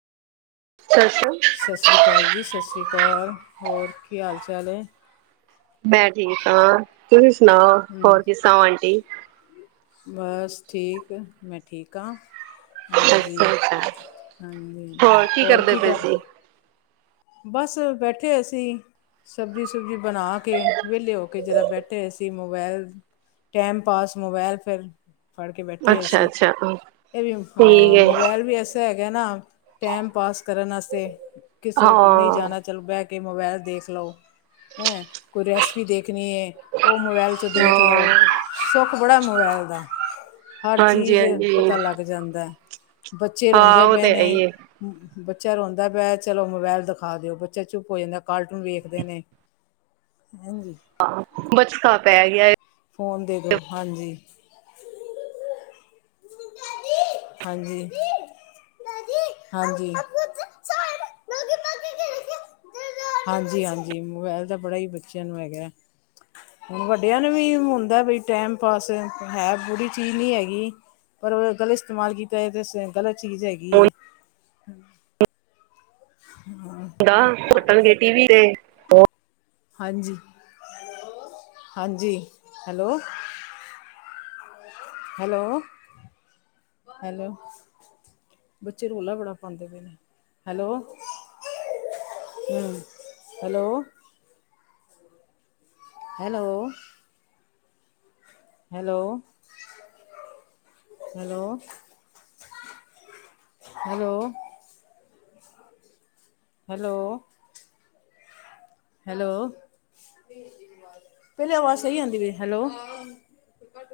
ਸਤਿ ਸ਼੍ਰੀ ਅਕਾਲ। ਸਤਿ ਸ਼੍ਰੀ ਅਕਾਲ ਜੀ, ਸਤਿ ਸ਼੍ਰੀ ਅਕਾਲ। ਹੋਰ ਕੀ ਹਾਲ ਚਾਲ ਹੈ? ਮੈਂ ਠੀਕ ਹਾਂ, ਤੁਸੀਂ ਸੁਣਾਓ, ਹਮ ਹੋਰ ਕਿਸ ਤਰਾਂ ਹੋ ਆਂਟੀ? ਬਸ, ਠੀਕ ਮੈਂ ਠੀਕ ਹਾਂ। ਹਾਂਜੀ, ਅੱਛਾ ਅੱਛਾ ਹਾਂਜੀ ਹੋਰ ਕਰਦੇ ਕੀ ਪਏ ਕਰ ਸੀ ਬਸ ਬੈਠੇ ਅਸੀਂ, ਸਬਜ਼ੀ ਸੁਬਜ਼ੀ ਬਣਾ ਕੇ ਵਿਹਲੇ ਹੋ ਕੇ ਜਰਾ ਬੈਠੇ ਹੋਏ ਸੀ ਸੀ ਮੋਬਾਇਲ ਟੈਮ ਪਾਸ ਮੋਬਾਇਲ ਫਿਰ ਫੜ ਕੇ ਬੈਠੇ ਹੋਏ ਅੱਛਾ ਸੀ ਅੱਛਾ ਇਹ ਵੀ ਠੀਕ ਹ ਹੈ ਮੋਬਾਈਲ ਵੀ ਅਸ ਹੈਗੇ ਨਾ ਟਾਈਮ ਪਾਸ ਕਰਨ ਵਸਤੇ ਕਿਸੇ ਕਿ ਨਹੀਂ ਹਾਂ ਜਾਣਾ ਚਲੋ ਬਹਿ ਕੇ ਮੋਬਾਇਲ ਦੇਖ ਲਓ ਹੈਂ ਕੋਈ ਰੈਸਪੀ ਦੇਖਣੀ ਐ। ਉਹ ਮੋਬਾਇਲ ਚ ਦੇਖ ਲਾਓ ਹਾਂ ਸੁਖ ਬੜਾ ਮੋਬਾਇਲ ਦਾ। ਹਰ ਹਾਂਜੀ ਚੀਜ਼ ਹਾਂਜੀ ਪਤਾ ਲੱਗ ਜਾਂਦਾ ਹੈ। ਬੱਚੇ ਹਾਂ ਰੋਂਦੇ ਉਹ ਪਏ ਤੇ ਹੈ ਨੇ। ਹੀ ਹੈ ਬੱਚਾ ਰੋਂਦਾ ਪਿਆ, ਚਲੋ ਮੋਬਾਇਲ ਦਿਖਾ ਖਾ ਦਿਓ ਬੱਚਾ ਚੁੱਪ ਹੋ ਜਾਂਦਾ, ਕਾਰਟੂਨ ਵੇਖਦੇ ਨੇ ਹਜੀ ਹਾਂ, ਬਚਕਾ ਪੈ ਗਿਆ ਏ। ਫੋਨ ਦੇ ਦੋ ਹਾਂਜੀ ਹਾਂਜੀ। ਹਾਂਜੀ [unintelligible] ਹ ਹਾਂਜੀ ਹਾਂਜੀ। ਮੋਬਾਇਲ ਤਾਂ ਬੜਾ ਹੀ ਬੱਚਿਆਂ ਨੂੰ ਹੈਗਾ। ਹੁਣ ਵੱਡਿਆਂ ਨੂੰ ਵੀ ਹੁੰਦਾ ਬਈ ਟਾਈਮ ਪਾਸ ਹੈ ਬੁਰੀ ਚੀਜ਼ ਨਹੀਂ ਹੈਗੀ। ਪਰ ਗਲਤ ਇਸਤੇਮਾਲ ਕੀਤਾ ਜਾ ਤੇ ਗਲਤ ਚੀਜ਼ ਹੈਗੀ। ਕੀ ਫੋਨ ਏ। ਪੱਟਣ, ਗੇਟ। ਟੀਵ ਦੇਖ। ਹਾਂਜੀ -ਹਾਂਜੀ, ਹੈਲੋ। Hello, hello. ਬੱਚੇ, ਰੌਲਾ ਬੜਾ ਪਾਉਂਦੇ ਪਏ ਨੇ, ਹੈਲੋ। ਹਮ, hello. Hello. Hello, hello. Hello. Hello. Hello, ਪਹਿਲੇ ਆਵਾਜ਼ ਸਹੀ ਆਉਂਦੀ ਪਈ, ਹੈਲੋ।